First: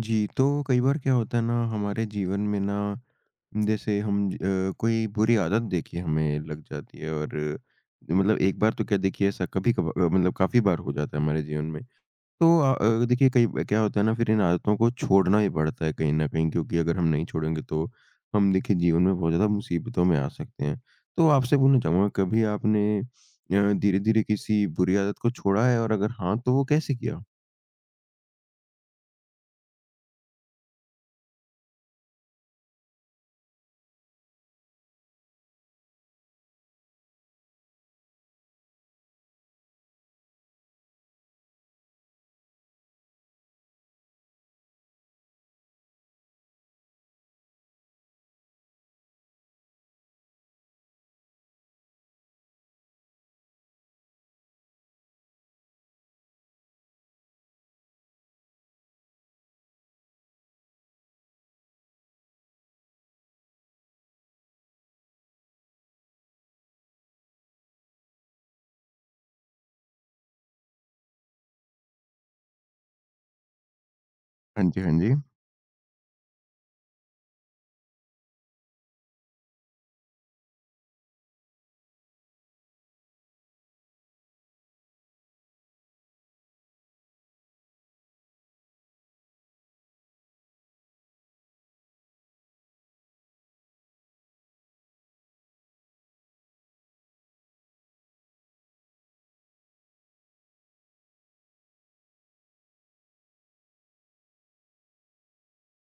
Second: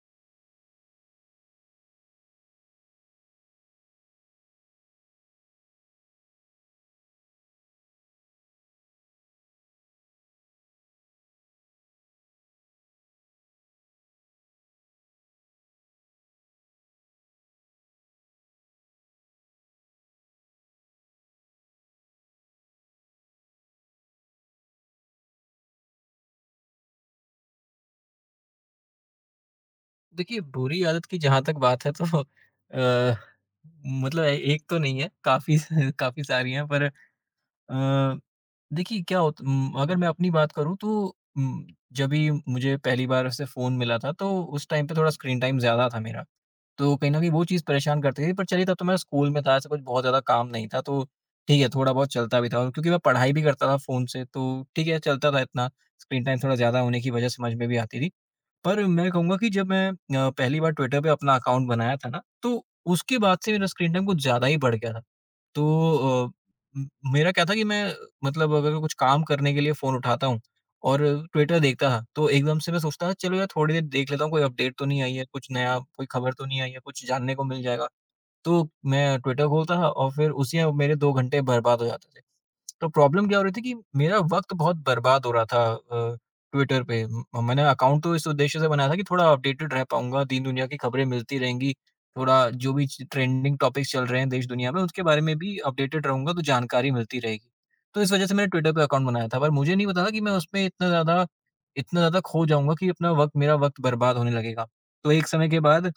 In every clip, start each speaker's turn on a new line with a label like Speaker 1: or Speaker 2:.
Speaker 1: जी, तो कई बार क्या होता है ना हमारे जीवन में ना जैसे कोई बुरी आदत देखिए हमें लग जाती है और मतलब एक बार तो क्या देखिए ऐसा मतलब काफ़ी बार हो जाता है हमारे जीवन में। तो अ देखिए कई ब क्या होता है ना फिर इन आदतों को छोड़ना ही पड़ता है कहीं न कहीं क्योंकि अगर हम नहीं छोड़ेंगे तो हम देखिए जीवन में बहुत ज़्यादा मुसीबतों में आ सकते हैं। तो आपसे पूछना चाहूँगा कभी आपने धीरे-धीरे किसी बुरी आदत को छोड़ा है और अगर हाँ, तो वो कैसे किया?
Speaker 2: देखिए, बुरी आदत की जहाँ तक बात है तो अ, मतलब ए एक तो नहीं है, काफ़ी सारी हैं, पर। अ, देखिए, अगर मैं अपनी बात करूँ तो उम, जभी मुझे पहली बार ऐसे फ़ोन मिला था, तो उस टाइम पे थोड़ा स्क्रीन टाइम ज़्यादा था मेरा। तो कहीं न कहीं वो चीज़ परेशान करती थी, पर चलिए, तब तो मैं स्कूल में था, ऐसा कुछ बहुत ज़्यादा काम नहीं था, तो ठीक है, थोड़ा बहुत चलता भी था, और क्योंकि मैं पढ़ाई भी करता था फ़ोन से, तो ठीक है, चलता था इतना, स्क्रीन टाइम थोड़ा ज़्यादा होने की वजह समझ में भी आती थी। पर मैं कहूँगा कि जब मैं पहली बार ट्विटर पे अपना अकाउंट बनाया था ना, तो उसके बाद से मेरा स्क्रीन टाइम कुछ ज़्यादा ही बढ़ गया था। तो अ म मेरा क्या था कि मैं, मतलब अगर कुछ काम करने के लिए फ़ोन उठाता हूँ और ट्विटर देखता था, तो एकदम से मैं सोचता था, चलो यार थोड़ी देर देख लेता हूँ, कोई
Speaker 1: हाँ
Speaker 2: अपडेट
Speaker 1: जी,
Speaker 2: तो
Speaker 1: हाँ
Speaker 2: नहीं
Speaker 1: जी।
Speaker 2: आई है, कुछ नया, कोई खबर तो नहीं आई है, कुछ जानने को मिल जाएगा। तो मैं ट्विटर खोलता था और फिर उसी में मेरे 2 घंटे बर्बाद हो जाते थे। तो प्रॉब्लम क्या हो रही थी कि मेरा वक़्त बहुत बर्बाद हो रहा था ट्विटर पे। म मैंने अकाउंट तो इस उद्देश्य से बनाया था कि थोड़ा अपडेटेड रह पाऊँगा, दीन-दुनिया की खबरें मिलती रहेंगी, थोड़ा जो भी च ट्रेंडिंग टॉपिक्स चल रहे हैं देश-दुनिया में, उसके बारे में भी अपडेटेड रहूँगा, तो जानकारी मिलती रहेगी। तो इस वजह से मैंने ट्विटर पे अकाउंट बनाया था, पर मुझे नहीं पता था कि मैं उसमें इतना ज़्यादा खो जाऊँगा कि अपना वक़्त मेरा वक़्त बर्बाद होने लगेगा। तो एक समय के बाद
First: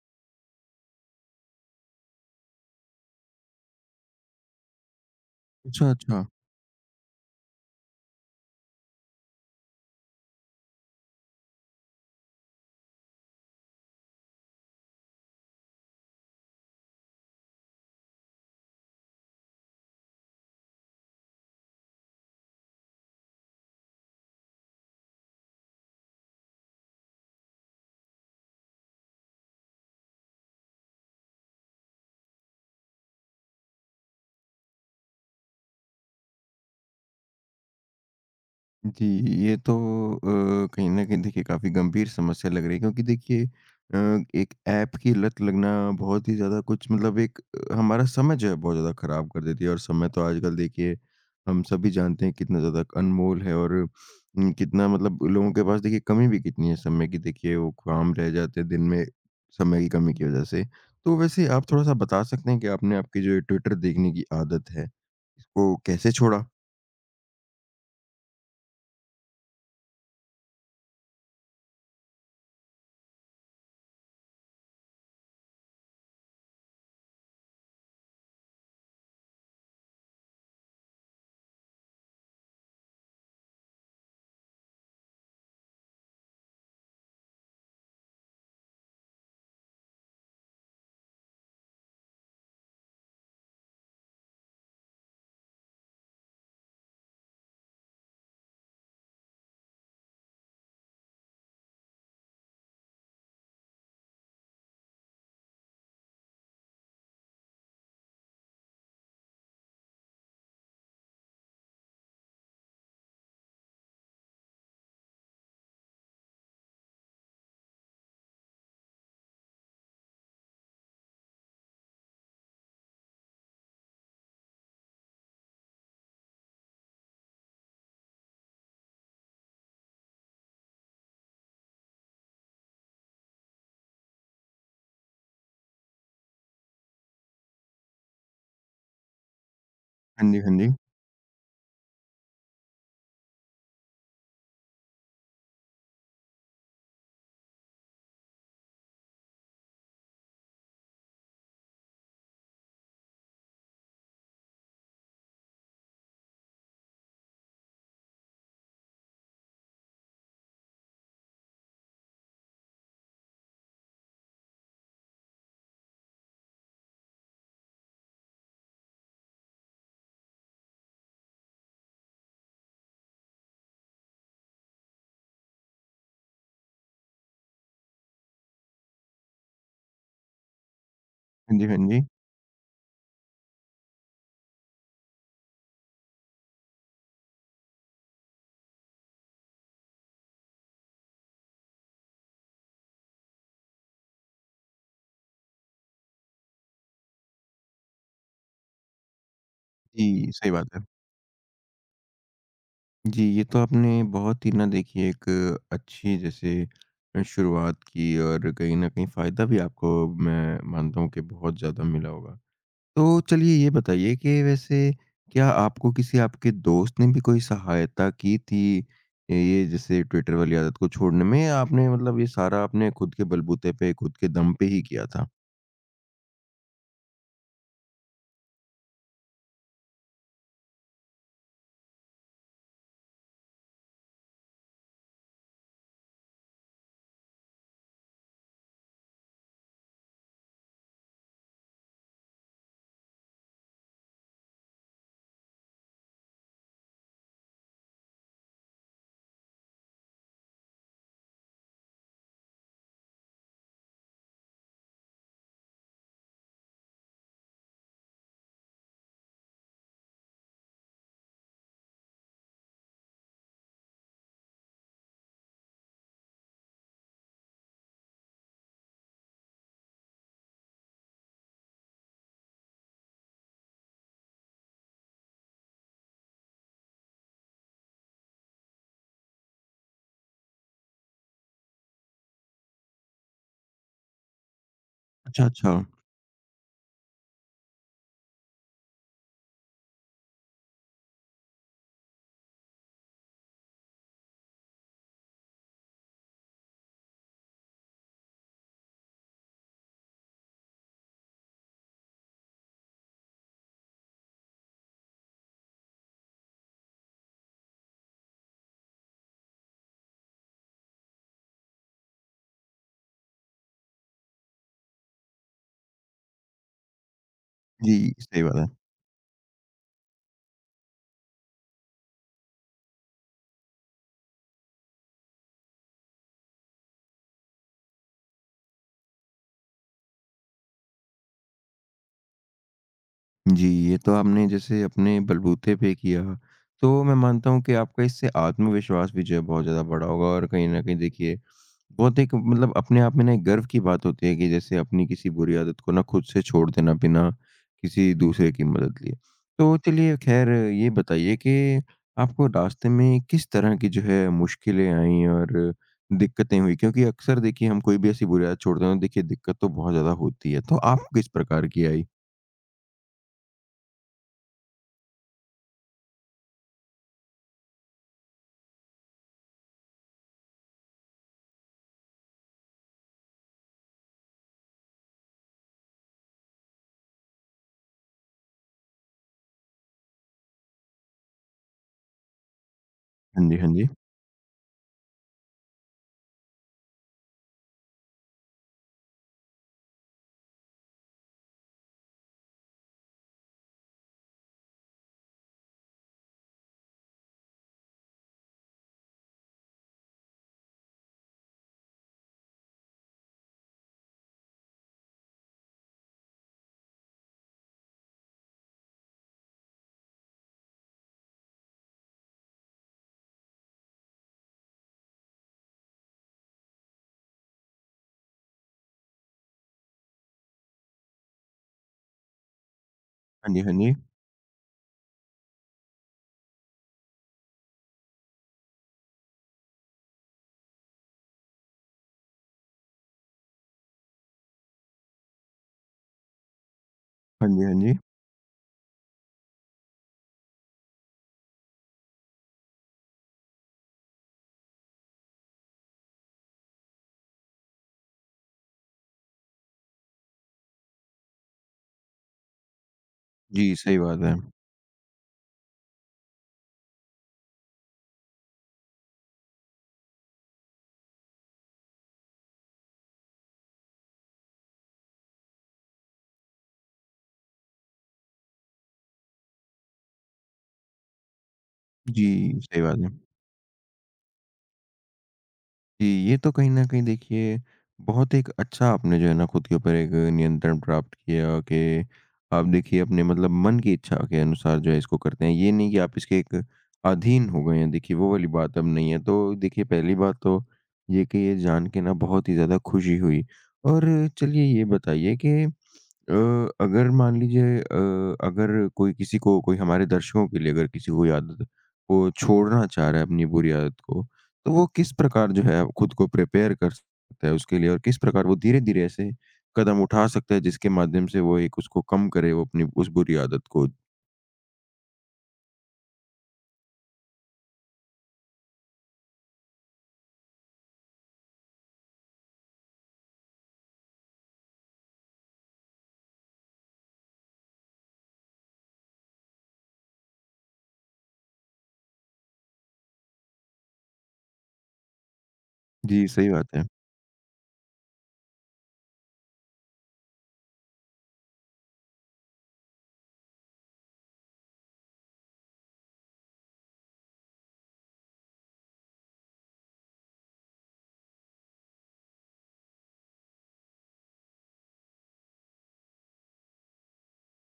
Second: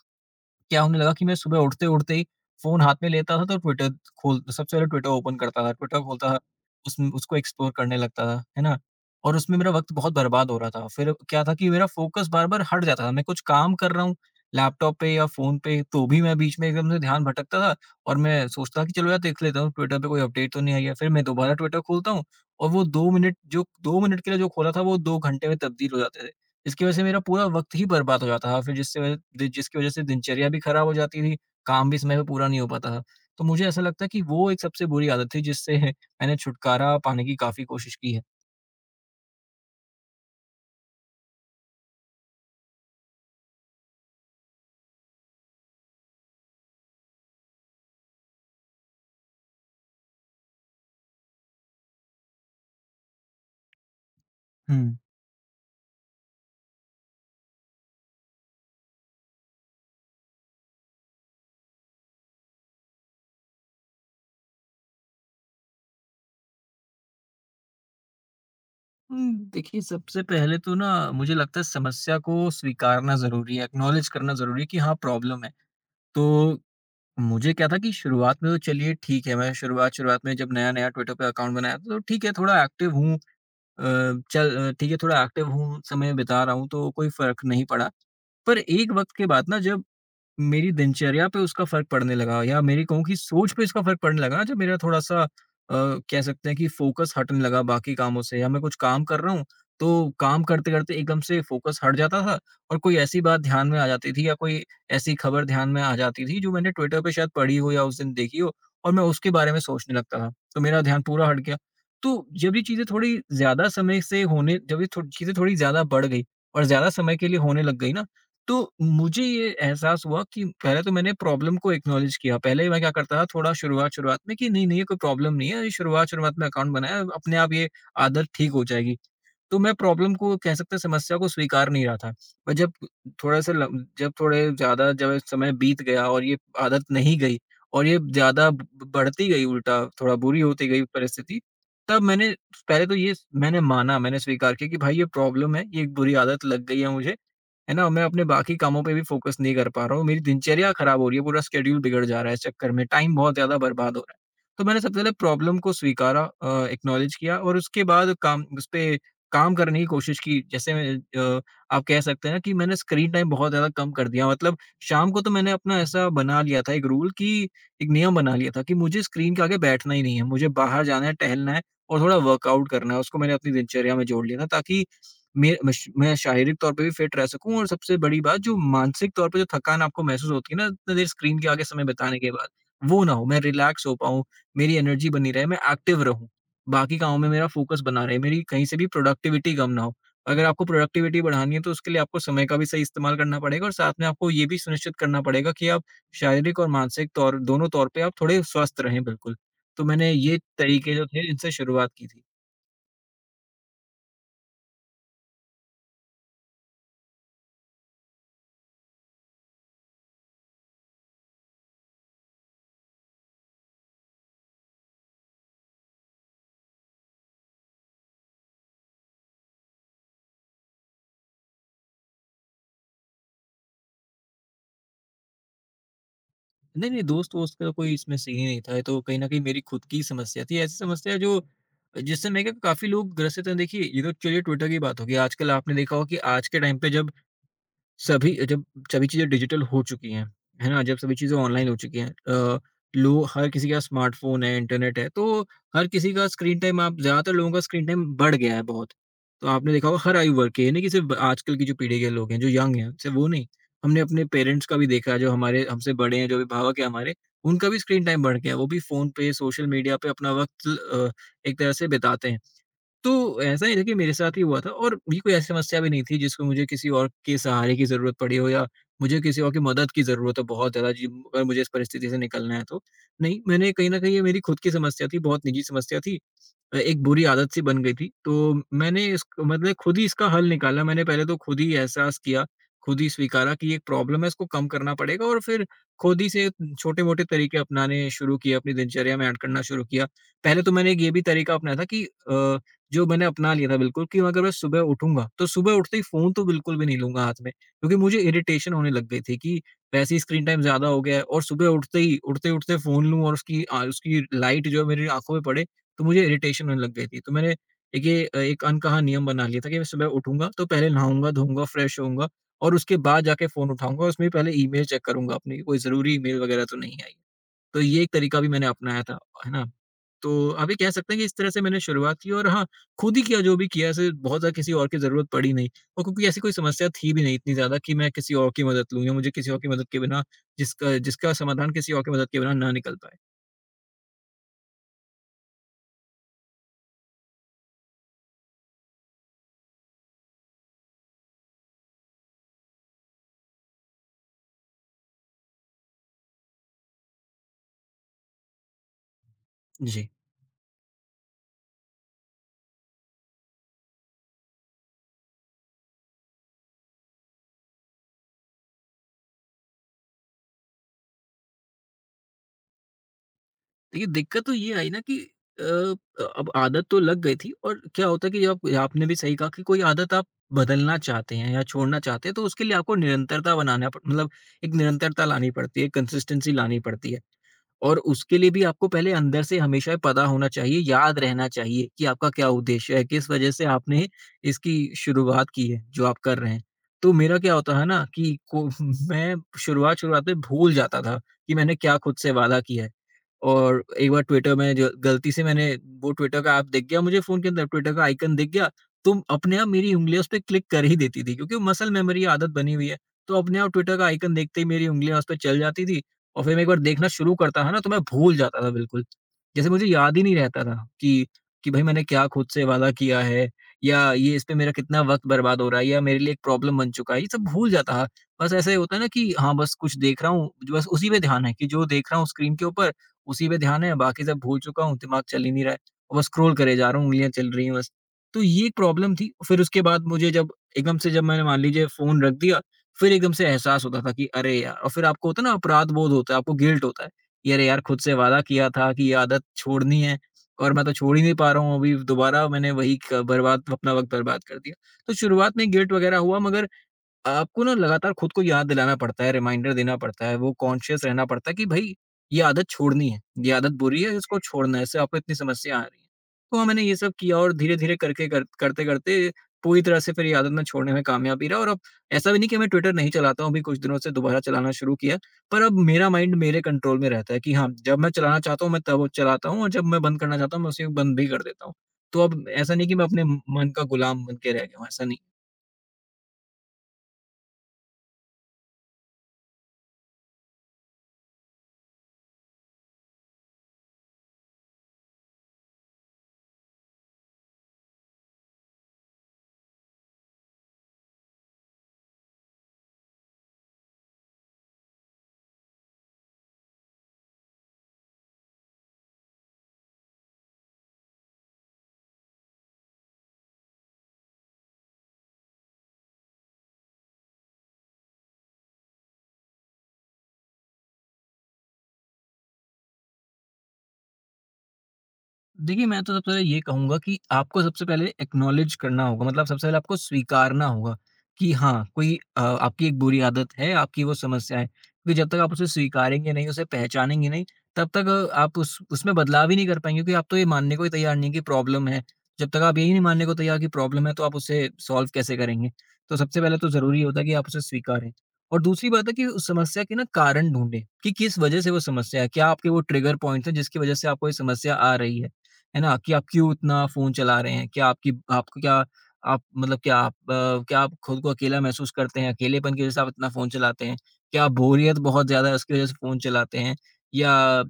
Speaker 2: क्या होने लगा कि मैं सुबह उठते-उठते ही फ़ोन हाथ में लेता था, तो ट्विटर खोल सबसे पहले ट्विटर ओपन करता था,
Speaker 1: अच्छा,
Speaker 2: ट्विटर
Speaker 1: अच्छा।
Speaker 2: खोलता था, उसमें उसको एक्सप्लोर करने लगता था, है ना? और उसमें मेरा वक़्त बहुत बर्बाद हो रहा था। फिर क्या था कि मेरा फ़ोकस बार-बार हट जाता था। मैं कुछ काम कर रहा हूँ लैपटॉप पे या फ़ोन पे, तो भी मैं बीच में एकदम से ध्यान भटकता था और मैं सोचता कि चलो यार देख लेता हूँ ट्विटर पे कोई अपडेट तो नहीं आई है। फिर मैं दोबारा ट्विटर खोलता हूँ, और वो 2 मिनट जो 2 मिनट के लिए जो खोला था, वो 2 घंटे में तब्दील हो जाते थे। इसकी वजह से मेरा पूरा वक़्त ही बर्बाद हो जाता था, फिर जिससे वजह दि जिसकी वजह से दिनचर्या भी खराब हो जाती थी, काम भी समय पे पूरा नहीं हो पाता था। तो मुझे ऐसा लगता है कि वो एक सबसे बुरी आदत थी जिससे मैंने छुटकारा पाने की काफ़ी कोशिश की है।
Speaker 1: जी, ये तो कहीं न कहीं देखिए काफ़ी गंभीर समस्या लग रही है क्योंकि देखिए एक ऐप की लत लगना बहुत ही ज़्यादा कुछ मतलब हमारा समय जो है बहुत ज़्यादा ख़राब कर देती है और समय तो आजकल देखिए हम सभी जानते हैं कितना ज़्यादा अनमोल है और
Speaker 2: हुँ।
Speaker 1: कितना मतलब लोगों के पास देखिए कमी भी कितनी है समय की देखिए वो काम रह जाते हैं दिन में समय की कमी की वज़ह से। तो वैसे आप थोड़ा-सा बता सकते हैं कि आपने आपकी जो ये ट्विटर देखने की आदत है, इसको कैसे छोड़ा?
Speaker 2: देखिए, सबसे पहले तो ना मुझे लगता है समस्या को स्वीकारना ज़रूरी है, एक्नॉलेज करना ज़रूरी है कि हाँ, प्रॉब्लम है। तो मुझे क्या था कि शुरुआत में तो चलिए ठीक है, मैं शुरुआत शुरुआत में जब नया-नया ट्विटर पे अकाउंट बनाया, तो ठीक है, थोड़ा एक्टिव हूँ, अ, ठीक है थोड़ा एक्टिव हूँ, समय बिता रहा हूँ, तो कोई फ़र्क नहीं पड़ा। पर एक वक़्त के बाद ना, जब मेरी दिनचर्या पे उसका फ़र्क पड़ने लगा, या मेरी कहूँ कि सोच पे इसका फ़र्क पड़ने लगा, जब मेरा थोड़ा-सा कह सकते हैं कि फ़ोकस हटने लगा बाकी कामों से, या मैं कुछ काम कर रहा हूँ, तो काम करते-करते एकदम से फ़ोकस हट जाता था, और कोई ऐसी बात ध्यान में आ जाती थी या कोई ऐसी खबर ध्यान में आ जाती थी जो मैंने ट्विटर पे शायद पढ़ी हो या उस दिन देखी हो, और मैं उसके बारे में सोचने लगता था, तो मेरा ध्यान पूरा हट गया। तो जब ये थो चीज़ें थोड़ी ज़्यादा बढ़ गई और ज़्यादा समय के लिए होने लग गई ना, तो मुझे ये एहसास हुआ कि पहले तो मैंने प्रॉब्लम को एक्नॉलेज किया। पहले मैं क्या करता था थोड़ा शुरुआत-शुरुआत में कि नहीं, नहीं ये कोई प्रॉब्लम नहीं है, ये शुरुआत-शुरुआत में अकाउंट बनाया, अपने आप ये आदत ठीक हो जाएगी। तो मैं प्रॉब्लम को, कह सकते हैं समस्या को, स्वीकार नहीं रहा था। पर जब थोड़ा-सा ल जब थोड़े ज़्यादा जब समय बीत गया और ये आदत नहीं गई और ये ज़्यादा ब बढ़ती गई उल्टा, थोड़ा
Speaker 1: हाँ जी,
Speaker 2: बुरी
Speaker 1: हाँ
Speaker 2: होती
Speaker 1: जी।
Speaker 2: गई परिस्थिति, तब मैंने पहले तो ये, मैंने माना, मैंने स्वीकार किया कि भाई ये प्रॉब्लम है, ये एक बुरी आदत लग गई है मुझे, है ना? मैं अपने बाकी कामों पे भी फ़ोकस नहीं कर पा रहा हूँ, मेरी दिनचर्या खराब हो रही है, पूरा शेड्यूल बिगड़ जा रहा है इस चक्कर में, टाइम बहुत ज़्यादा बर्बाद हो रहा है। तो मैंने सबसे पहले प्रॉब्लम को स्वीकारा, एक्नॉलेज किया, और उसके बाद काम उसपे काम करने की कोशिश की। जैसे मैं, अ, आप कह सकते हैं कि मैंने स्क्रीन टाइम बहुत ज़्यादा कम कर दिया। मतलब शाम को तो मैंने अपना ऐसा बना लिया था एक रूल कि एक नियम बना लिया था कि मुझे स्क्रीन के आगे बैठना ही नहीं है। मुझे बाहर जाना है, टहलना है और थोड़ा वर्कआउट करना है। उसको मैंने अपनी दिनचर्या में जोड़ लिया था ताकि मैं शारीरिक तौर पे भी फिट रह सकूँ, और सबसे बड़ी बात, जो मानसिक तौर पे जो थकान आपको महसूस होती है ना इतनी देर स्क्रीन के
Speaker 1: हाँ
Speaker 2: आगे
Speaker 1: जी, हाँ
Speaker 2: समय
Speaker 1: जी।
Speaker 2: बिताने के बाद, वो ना हो। मैं रिलैक्स हो पाऊँ, मेरी एनर्जी बनी रहे, मैं एक्टिव रहूँ। बाकी कामों में मेरा फ़ोकस बना रहे, मेरी कहीं से भी प्रोडक्टिविटी कम ना हो। अगर आपको प्रोडक्टिविटी बढ़ानी है, तो उसके लिए आपको समय का भी सही इस्तेमाल करना पड़ेगा, और साथ में आपको ये भी सुनिश्चित करना पड़ेगा कि आप शारीरिक और मानसिक तौर, दोनों तौर पे आप थोड़े स्वस्थ रहें, बिल्कुल। तो मैंने
Speaker 1: जी,
Speaker 2: ये
Speaker 1: सही बात है।
Speaker 2: तरीके जो थे, इनसे शुरुआत की थी।
Speaker 1: जी, ये तो आपने बहुत ही ना देखिए एक अच्छी जैसे शुरुआत की और कहीं न कहीं फ़ायदा भी आपको मैं मानता हूँ कि बहुत ज़्यादा मिला होगा। तो चलिए ये बताइए कि वैसे क्या आपको किसी आपके दोस्त ने भी कोई सहायता की थी, ये जैसे ट्विटर वाली आदत को छोड़ने में या आपने मतलब ये सारा आपने खुद के बलबूते पे, खुद के दम पे ही किया था?
Speaker 2: नहीं, नहीं, दोस्त-वोस्त का कोई इसमें सीन ही नहीं था, ये तो कहीं न कहीं मेरी खुद की समस्या थी। ऐसी समस्या जो जिससे मैं क्या काफ़ी लोग ग्रसित हैं। देखिए, ये तो चलिए ट्विटर की बात होगी, आजकल आपने देखा होगा कि आज के टाइम पे जब सभी चीज़ें डिजिटल हो चुकी हैं, है ना? जब सभी चीज़ें ऑनलाइन हो चुकी हैं, लो हर किसी के पास स्मार्टफ़ोन है, इंटरनेट है, तो हर किसी का स्क्रीन टाइम आप ज़्यादातर लोगों का स्क्रीन टाइम बढ़ गया है बहुत। तो आपने देखा होगा हर आयु वर्ग के, ये नहीं कि सिर्फ़ आजकल की जो पीढ़ी के लोग हैं, जो यंग हैं, सिर्फ़ वो नहीं, हमने अपने पेरेंट्स का भी देखा है, जो हमारे हमसे बड़े हैं, जो अभिभावक हैं हमारे, उनका भी स्क्रीन टाइम बढ़ गया है। वो भी फ़ोन पे, सोशल मीडिया पे अपना वक़्त अ, एक तरह से बिताते हैं। तो ऐसा ही देखिए मेरे साथ ही हुआ था, और ये कोई ऐसी समस्या भी नहीं थी जिसको मुझे किसी और के सहारे की ज़रूरत पड़ी हो, या मुझे किसी और की मदद की ज़रूरत हो बहुत ज़्यादा जी, अगर मुझे इस परिस्थिति से निकलना है तो। नहीं, मैंने कहीं न कहीं, ये मेरी खुद की समस्या थी, बहुत निजी समस्या थी। एक बुरी आदत सी बन गई थी। तो मैंने इसक मतलब खुद ही इसका हल निकाला। मैंने पहले तो खुद ही एहसास किया, खुद ही स्वीकारा कि ये एक प्रॉब्लम है, इसको कम करना पड़ेगा, और
Speaker 1: अच्छा,
Speaker 2: फिर
Speaker 1: अच्छा।
Speaker 2: खुद ही से छोटे-मोटे तरीके अपनाने शुरू किए, अपनी दिनचर्या में ऐड करना शुरू किया। पहले तो मैंने एक ये भी तरीका अपनाया था कि अ जो मैंने अपना लिया था बिल्कुल, कि अगर मैं सुबह उठूँगा, तो सुबह उठते ही फ़ोन तो बिल्कुल भी नहीं लूँगा हाथ में, क्योंकि मुझे इरिटेशन होने लग गई थी कि वैसे ही स्क्रीन टाइम ज़्यादा हो गया है, और सुबह उठते ही उठते-उठते फ़ोन लूँ और उसकी लाइट जो है मेरी आँखों में पड़े, तो मुझे इरिटेशन होने लग गई थी। तो मैंने देखिए, एक अनकहा नियम बना लिया था कि मैं सुबह उठूँगा, तो पहले नहाऊँगा, धोऊँगा, फ्रेश होऊँगा, और उसके बाद जाके फ़ोन उठाऊँगा, उसमें पहले ईमेल चेक करूँगा अपनी, कोई ज़रूरी ईमेल वगैरह तो नहीं आई। तो
Speaker 1: जी,
Speaker 2: ये एक तरीका
Speaker 1: सही
Speaker 2: भी
Speaker 1: बात
Speaker 2: मैंने
Speaker 1: है।
Speaker 2: अपनाया था, है ना? तो आप ये कह सकते हैं कि इस तरह से मैंने शुरुआत की और हाँ, खुद ही किया जो भी किया, ऐसे बहुत ज़्यादा किसी और की ज़रूरत पड़ी नहीं। और क्योंकि ऐसी कोई समस्या थी भी नहीं इतनी ज़्यादा कि मैं किसी और की मदद लूँ, या मुझे किसी और की मदद के बिना जिसका जिसका समाधान किसी और की मदद के बिना ना निकल पाए।
Speaker 1: जी, ये तो आपने जैसे अपने बलबूते पे किया। तो मैं मानता हूँ कि आपका इससे आत्मविश्वास भी जो है बहुत ज़्यादा बढ़ा होगा और कहीं न कहीं देखिए, बहुत एक मतलब अपने आप में ना एक गर्व की बात होती है कि जैसे अपनी किसी बुरी आदत को ना खुद से छोड़ देना बिना किसी दूसरे की मदद लिए। तो
Speaker 2: जी।
Speaker 1: चलिए ख़ैर ये बताइए कि आपको रास्ते में किस तरह की जो है मुश्किलें आईं और दिक्कतें हुईं? क्योंकि अक्सर देखिए हम कोई भी ऐसी बुरी आदत छोड़ते हैं तो देखिए दिक्कत तो बहुत ज़्यादा होती है। तो आपको किस प्रकार की आई?
Speaker 2: देखिए, दिक्कत तो ये आई ना कि अ, अब आदत तो लग गई थी। और क्या होता है कि आप आपने भी सही कहा कि कोई आदत आप बदलना चाहते हैं या छोड़ना चाहते हैं, तो उसके लिए आपको निरंतरता बनाना प मतलब एक निरंतरता लानी पड़ती है, कंसिस्टेंसी लानी पड़ती है। और उसके लिए भी आपको पहले अंदर से हमेशा पता होना चाहिए, याद रहना चाहिए कि आपका क्या उद्देश्य है, किस
Speaker 1: हाँ
Speaker 2: वजह
Speaker 1: जी,
Speaker 2: से
Speaker 1: हाँ जी।
Speaker 2: आपने इसकी शुरुआत की है, जो आप कर रहे हैं। तो मेरा क्या होता है ना कि को मैं शुरुआत-शुरुआत में भूल जाता था कि मैंने क्या खुद से वादा किया है। और एक बार ट्विटर में जो गलती से मैंने, वो ट्विटर का ऐप दिख गया मुझे फ़ोन के अंदर, ट्विटर का आइकन दिख गया, तो अपने आप मेरी उँगलियाँ उस पे क्लिक कर ही देती थी क्योंकि मसल मेमोरी आदत बनी हुई है। तो अपने आप ट्विटर का आइकन देखते ही मेरी उँगलियाँ उस पे चल जाती थी, और फिर मैं एक बार देखना शुरू करता था ना, तो मैं भूल जाता था बिल्कुल। जैसे मुझे याद ही नहीं रहता था कि भई मैंने क्या खुद से वादा किया है, या ये इसपे मेरा कितना वक़्त बर्बाद हो रहा है, या मेरे लिए एक प्रॉब्लम बन चुका है, ये सब भूल जाता था। बस ऐसे होता है ना कि हाँ, बस कुछ देख रहा हूँ, जो बस उसी पे ध्यान है कि जो देख रहा हूँ स्क्रीन के ऊपर, उसी
Speaker 1: हाँ
Speaker 2: पे
Speaker 1: जी, हाँ
Speaker 2: ध्यान
Speaker 1: जी।
Speaker 2: है, बाकी सब भूल चुका हूँ, दिमाग चल ही नहीं रहा है। और बस स्क्रॉल करे जा रहा हूँ, उँगलियाँ चल रही हैं बस। तो ये एक प्रॉब्लम थी। फिर उसके बाद मुझे जब एकदम से, जब मैंने मान लीजिए फ़ोन रख दिया, फिर एकदम से एहसास होता था कि अरे यार! और फिर आपको होता है ना, अपराध बोध होता है, आपको गिल्ट होता है
Speaker 1: हाँ
Speaker 2: कि
Speaker 1: जी,
Speaker 2: अरे
Speaker 1: हाँ
Speaker 2: यार!
Speaker 1: जी।
Speaker 2: खुद से वादा किया था कि ये आदत छोड़नी है, और मैं तो छोड़ ही नहीं पा रहा हूँ, अभी दोबारा मैंने वही क बर्बाद अपना वक़्त बर्बाद कर दिया। तो शुरुआत में गिल्ट वग़ैरह हुआ, मगर आपको ना लगातार खुद को याद दिलाना पड़ता है, रिमाइंडर देना पड़ता है, वो कॉन्शियस रहना पड़ता है कि भाई ये आदत छोड़नी है, ये आदत
Speaker 1: जी, सही
Speaker 2: बुरी है,
Speaker 1: बात है।
Speaker 2: इसको छोड़ना है, इससे आपको इतनी समस्या आ रही है। तो हाँ, मैंने ये सब किया और धीरे-धीरे करके कर करते-करते पूरी तरह से फिर ये आदत मैं छोड़ने में कामयाबी रहा, और अब ऐसा भी नहीं कि मैं ट्विटर नहीं चलाता हूँ, अभी कुछ दिनों से दोबारा चलाना शुरू किया। पर अब मेरा माइंड मेरे कंट्रोल में रहता है कि हाँ, जब मैं चलाना चाहता हूँ मैं तब चलाता हूँ, और जब मैं बंद करना चाहता हूँ मैं उसे बंद भी कर देता हूँ। तो
Speaker 1: जी,
Speaker 2: अब ऐसा
Speaker 1: सही
Speaker 2: नहीं कि
Speaker 1: बात
Speaker 2: मैं
Speaker 1: है।
Speaker 2: अपने मन का गुलाम बन के रह गया हूँ, ऐसा नहीं।
Speaker 1: जी, ये तो कहीं न कहीं देखिए बहुत एक अच्छा आपने जो है ना खुद के ऊपर एक नियंत्रण प्राप्त किया कि आप देखिए अपने मतलब मन की इच्छा के अनुसार जो है इसको करते हैं। ये नहीं कि आप इसके एक अधीन हो गए हैं, देखिए वो वाली बात अब नहीं है। तो देखिए पहली बात तो ये कि ये जान के ना बहुत ही ज़्यादा खुशी हुई। और चलिए ये बताइए कि अ, अगर मान लीजिए अगर कोई किसी को कोई हमारे दर्शकों के लिए अगर किसी कोई आदत को छोड़ना चाह रहा है अपनी बुरी आदत को, तो वो किस प्रकार जो है खुद को प्रिपेयर कर सकता है उसके लिए और किस प्रकार वो धीरे-धीरे ऐसे कदम उठा सकता है जिसके माध्यम से वो एक उसको कम करे वो अपनी उस बुरी आदत को?
Speaker 2: देखिए, मैं तो सबसे पहले ये कहूँगा कि आपको सबसे पहले एक्नॉलेज करना होगा, मतलब सबसे पहले आपको स्वीकारना होगा कि हाँ, कोई आपकी एक बुरी आदत है, आपकी वो समस्या है। क्योंकि जब तक आप उसे स्वीकारेंगे नहीं, उसे पहचानेंगे नहीं, तब तक आप उस उसमें बदलाव ही नहीं कर पाएँगे, क्योंकि आप तो ये मानने को ही तैयार नहीं है कि प्रॉब्लम है। जब तक आप यही नहीं मानने को तैयार कि प्रॉब्लम है, तो आप उसे सॉल्व कैसे करेंगे? तो
Speaker 1: जी,
Speaker 2: सबसे
Speaker 1: सही
Speaker 2: पहले तो
Speaker 1: बात है।
Speaker 2: ज़रूरी होता है कि आप उसे स्वीकारें। और दूसरी बात है कि उस समस्या के ना कारण ढूँढें कि किस वजह से वो समस्या है? क्या आपके वो ट्रिगर पॉइंट्स हैं जिसकी वजह से आपको ये समस्या आ रही है? है ना? कि आप क्यों इतना फ़ोन चला रहे हैं? क्या आपकी आपको क्या आप मतलब क्या आप खुद को अकेला महसूस करते हैं? अकेलेपन की वज़ह से आप इतना फ़ोन चलाते हैं? क्या आप बोरियत बहुत ज़्यादा है उसकी वज़ह से फ़ोन चलाते हैं? या अ,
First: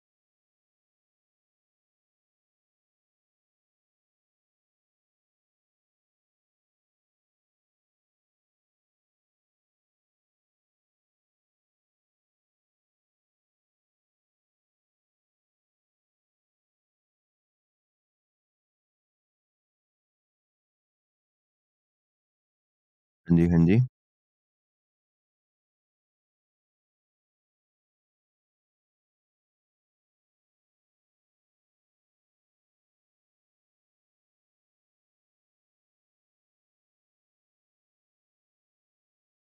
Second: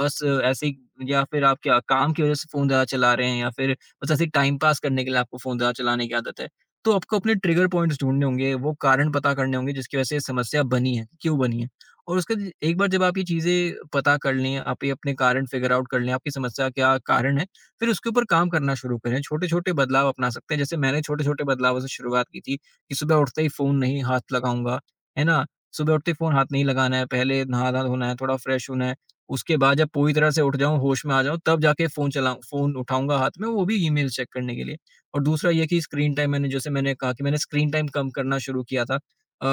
Speaker 2: बस ऐसे ही, या फिर आप क्या काम की वज़ह से फ़ोन ज़्यादा चला रहे हैं, या फिर बस ऐसे ही टाइम पास करने के लिए आपको फ़ोन ज़्यादा चलाने की आदत है? तो आपको अपने ट्रिगर पॉइंट्स ढूँढने होंगे, वो कारण पता करने होंगे जिसकी वज़ह से ये समस्या बनी है, क्यों बनी है? और उसके ज एक बार जब आप ये चीज़ें पता कर लें, आप ये अपने कारण फिगर आउट कर लें, आपकी समस्या क्या कारण है, फिर उसके ऊपर काम करना शुरू करें। छोटे-छोटे बदलाव अपना सकते हैं, जैसे मैंने छोटे-छोटे बदलावों से शुरुआत की थी कि सुबह
Speaker 1: हाँ
Speaker 2: उठते
Speaker 1: जी,
Speaker 2: ही
Speaker 1: हाँ
Speaker 2: फ़ोन
Speaker 1: जी।
Speaker 2: नहीं हाथ लगाऊँगा, है ना? सुबह उठते ही फ़ोन हाथ नहीं लगाना है, पहले नहा-धा धोना है, थोड़ा फ्रेश होना है। उसके बाद जब पूरी तरह से उठ जाऊँ, होश में आ जाऊँ, तब जाके फ़ोन चलाऊँ फ़ोन उठाऊँगा हाथ में, वो भी ईमेल चेक करने के लिए। और दूसरा ये है कि स्क्रीन टाइम मैंने जैसे मैंने कहा कि मैंने स्क्रीन टाइम कम करना शुरू किया था। अ,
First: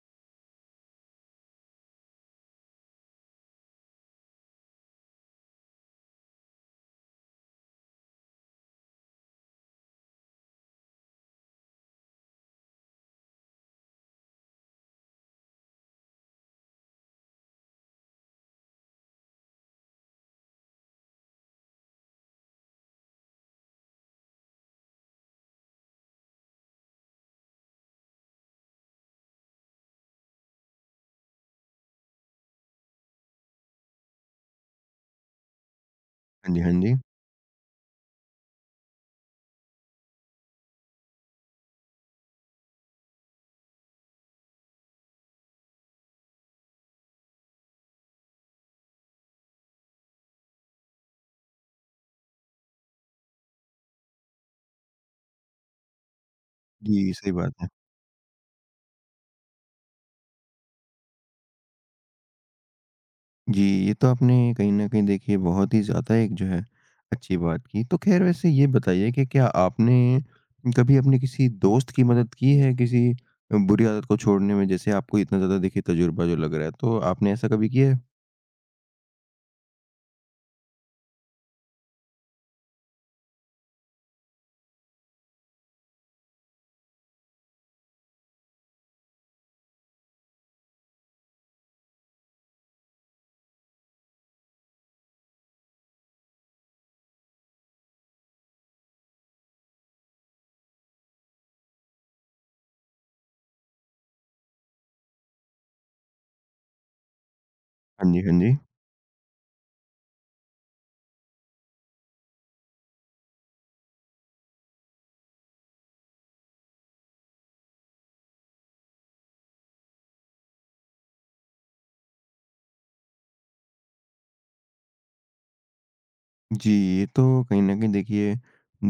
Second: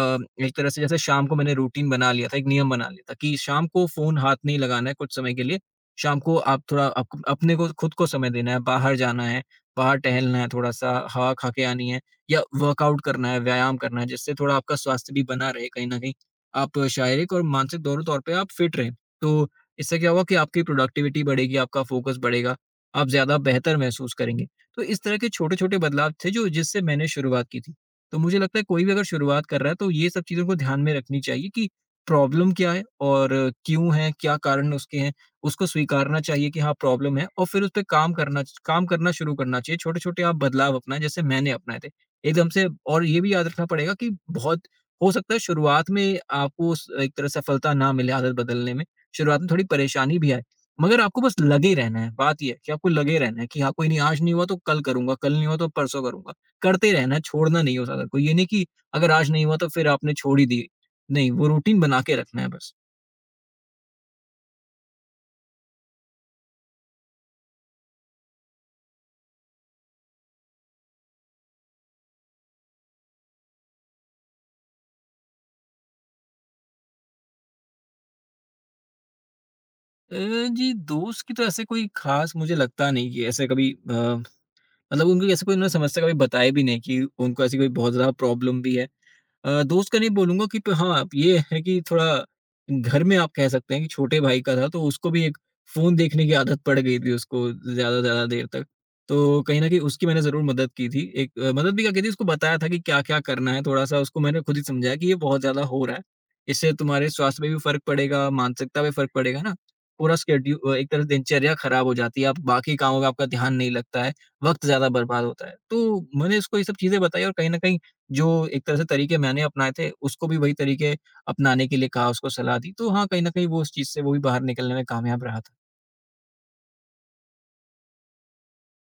Speaker 2: एक तरह से जैसे शाम को मैंने रूटीन बना लिया था, एक नियम बना लिया था कि शाम को फ़ोन हाथ नहीं लगाना है कुछ समय के लिए। शाम को आप थोड़ा, आपको अपने को खुद को समय देना है, बाहर जाना है, बाहर टहलना है, थोड़ा-सा हवा खा के आनी है, या वर्कआउट करना है, व्यायाम करना है, जिससे थोड़ा आपका स्वास्थ्य भी बना रहे कहीं न कहीं। आप शारीरिक और मानसिक दोनों तौर पे आप फिट रहें। तो इससे क्या होगा कि आपकी प्रोडक्टिविटी बढ़ेगी, आपका फ़ोकस बढ़ेगा, आप ज़्यादा बेहतर महसूस करेंगे। तो इस तरह के छोटे-छोटे बदलाव थे जो जिससे मैंने शुरुआत की थी। तो मुझे लगता है कोई भी अगर शुरुआत कर रहा है तो ये सब चीज़ों को ध्यान में रखनी चाहिए कि प्रॉब्लम क्या है और क्यों है, क्या कारण उसके हैं। उसको स्वीकारना चाहिए
Speaker 1: हाँ जी,
Speaker 2: कि
Speaker 1: हाँ
Speaker 2: हाँ,
Speaker 1: जी।
Speaker 2: प्रॉब्लम है, और फिर उस पे काम करना शुरू करना चाहिए। छोटे-छोटे आप बदलाव अपनाएँ जैसे मैंने अपनाए थे। एकदम से। और ये भी याद रखना पड़ेगा कि बहुत हो सकता है शुरुआत में आपको उस एक तरह सफलता ना मिले आदत बदलने में। शुरुआत में थोड़ी परेशानी भी आए, मगर आपको बस लगे रहना है। बात ये है कि आपको लगे रहना है कि हाँ, कोई नहीं, आज नहीं हुआ तो कल करूँगा, कल नहीं हुआ तो परसों करूँगा। करते
Speaker 1: जी,
Speaker 2: रहना है,
Speaker 1: सही बात
Speaker 2: छोड़ना
Speaker 1: है।
Speaker 2: नहीं है उस आदत को। ये नहीं कि अगर आज नहीं हुआ तो फिर आपने छोड़ ही दी, नहीं, वो रूटीन बना के रखना है बस।
Speaker 1: जी, ये तो आपने कहीं न कहीं देखिए बहुत ही ज़्यादा एक जो है अच्छी बात की। तो ख़ैर वैसे ये बताइए कि क्या आपने कभी अपने किसी दोस्त की मदद की है किसी बुरी आदत को छोड़ने में? जैसे आपको इतना ज़्यादा देखिए तजुर्बा जो लग रहा है, तो आपने ऐसा कभी किया है?
Speaker 2: अ, जी, दोस्त की तो ऐसे कोई ख़ास मुझे लगता नहीं कि ऐसे कभी मतलब उनकी ऐसे कोई, उन्होंने समस्या कभी बताई भी नहीं कि उनको ऐसी कोई बहुत ज़्यादा प्रॉब्लम भी है। दोस्त का नहीं बोलूँगा कि प हाँ, ये है कि थोड़ा घर में आप कह सकते हैं कि छोटे भाई का था, तो उसको भी एक फ़ोन देखने की आदत पड़ गई थी, उसको ज़्यादा से ज़्यादा देर तक। तो कहीं न कहीं उसकी मैंने ज़रूर मदद की थी। एक मदद भी क्या की थी, उसको बताया था कि क्या-क्या करना है, थोड़ा-सा उसको मैंने खुद ही समझाया कि ये बहुत ज़्यादा हो रहा है। इससे तुम्हारे स्वास्थ्य पे भी फ़र्क
Speaker 1: हाँ जी,
Speaker 2: पड़ेगा,
Speaker 1: हाँ जी।
Speaker 2: मानसिकता पे फ़र्क पड़ेगा ना। पूरा स्केड्यू, एक तरह से दिनचर्या खराब हो जाती है, आप बाकी कामों में आपका ध्यान नहीं लगता है, वक़्त ज़्यादा बर्बाद होता है। तो मैंने उसको ये सब चीज़ें बताई, और कहीं न कहीं जो एक तरह से तरीके मैंने अपनाए थे, उसको भी वही तरीके अपनाने के लिए कहा, उसको सलाह दी। तो हाँ, कहीं न कहीं वो उस चीज़ से वो भी बाहर निकलने में कामयाब रहा था।
Speaker 1: जी, ये तो कहीं न कहीं देखिए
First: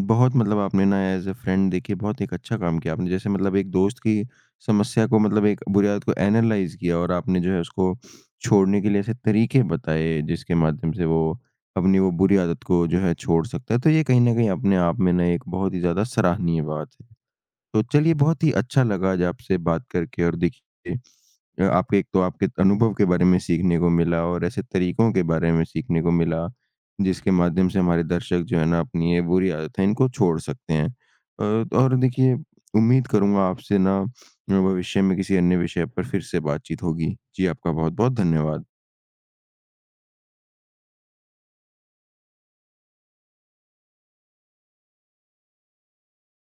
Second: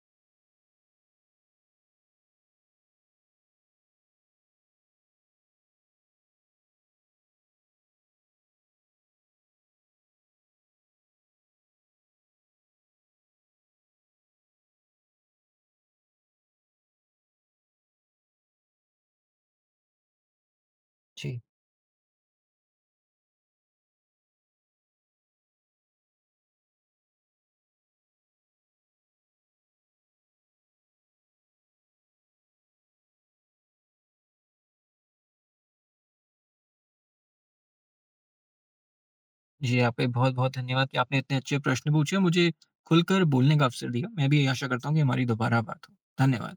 Speaker 1: बहुत मतलब आपने ना एज़ अ फ्रेंड देखिए बहुत एक अच्छा काम किया आपने। जैसे मतलब एक दोस्त की समस्या को मतलब एक बुरी आदत को एनालाइज़ किया और आपने जो है उसको छोड़ने के लिए ऐसे तरीके बताए जिसके माध्यम से वो अपनी वो बुरी आदत को जो है छोड़ सकता है। तो ये कहीं न कहीं अपने आप में ना एक बहुत ही ज़्यादा सराहनीय बात है। तो चलिए बहुत ही अच्छा लगा आज आपसे बात करके और देखिए
Speaker 2: जी।
Speaker 1: आपके एक तो आपके अनुभव के बारे में सीखने को मिला और ऐसे तरीकों के बारे में सीखने को मिला जिसके माध्यम से हमारे दर्शक जो है ना अपनी ये बुरी आदतें इनको छोड़ सकते हैं अ, और देखिए उम्मीद करूंगा आपसे ना भविष्य में किसी अन्य विषय पर फिर से बातचीत होगी। जी, आपका बहुत बहुत धन्यवाद।
Speaker 2: जी, आपका भी बहुत-बहुत धन्यवाद कि आपने इतने अच्छे प्रश्न पूछे और मुझे खुलकर बोलने का अवसर दिया। मैं भी आशा करता हूँ कि हमारी दोबारा बात हो। धन्यवाद।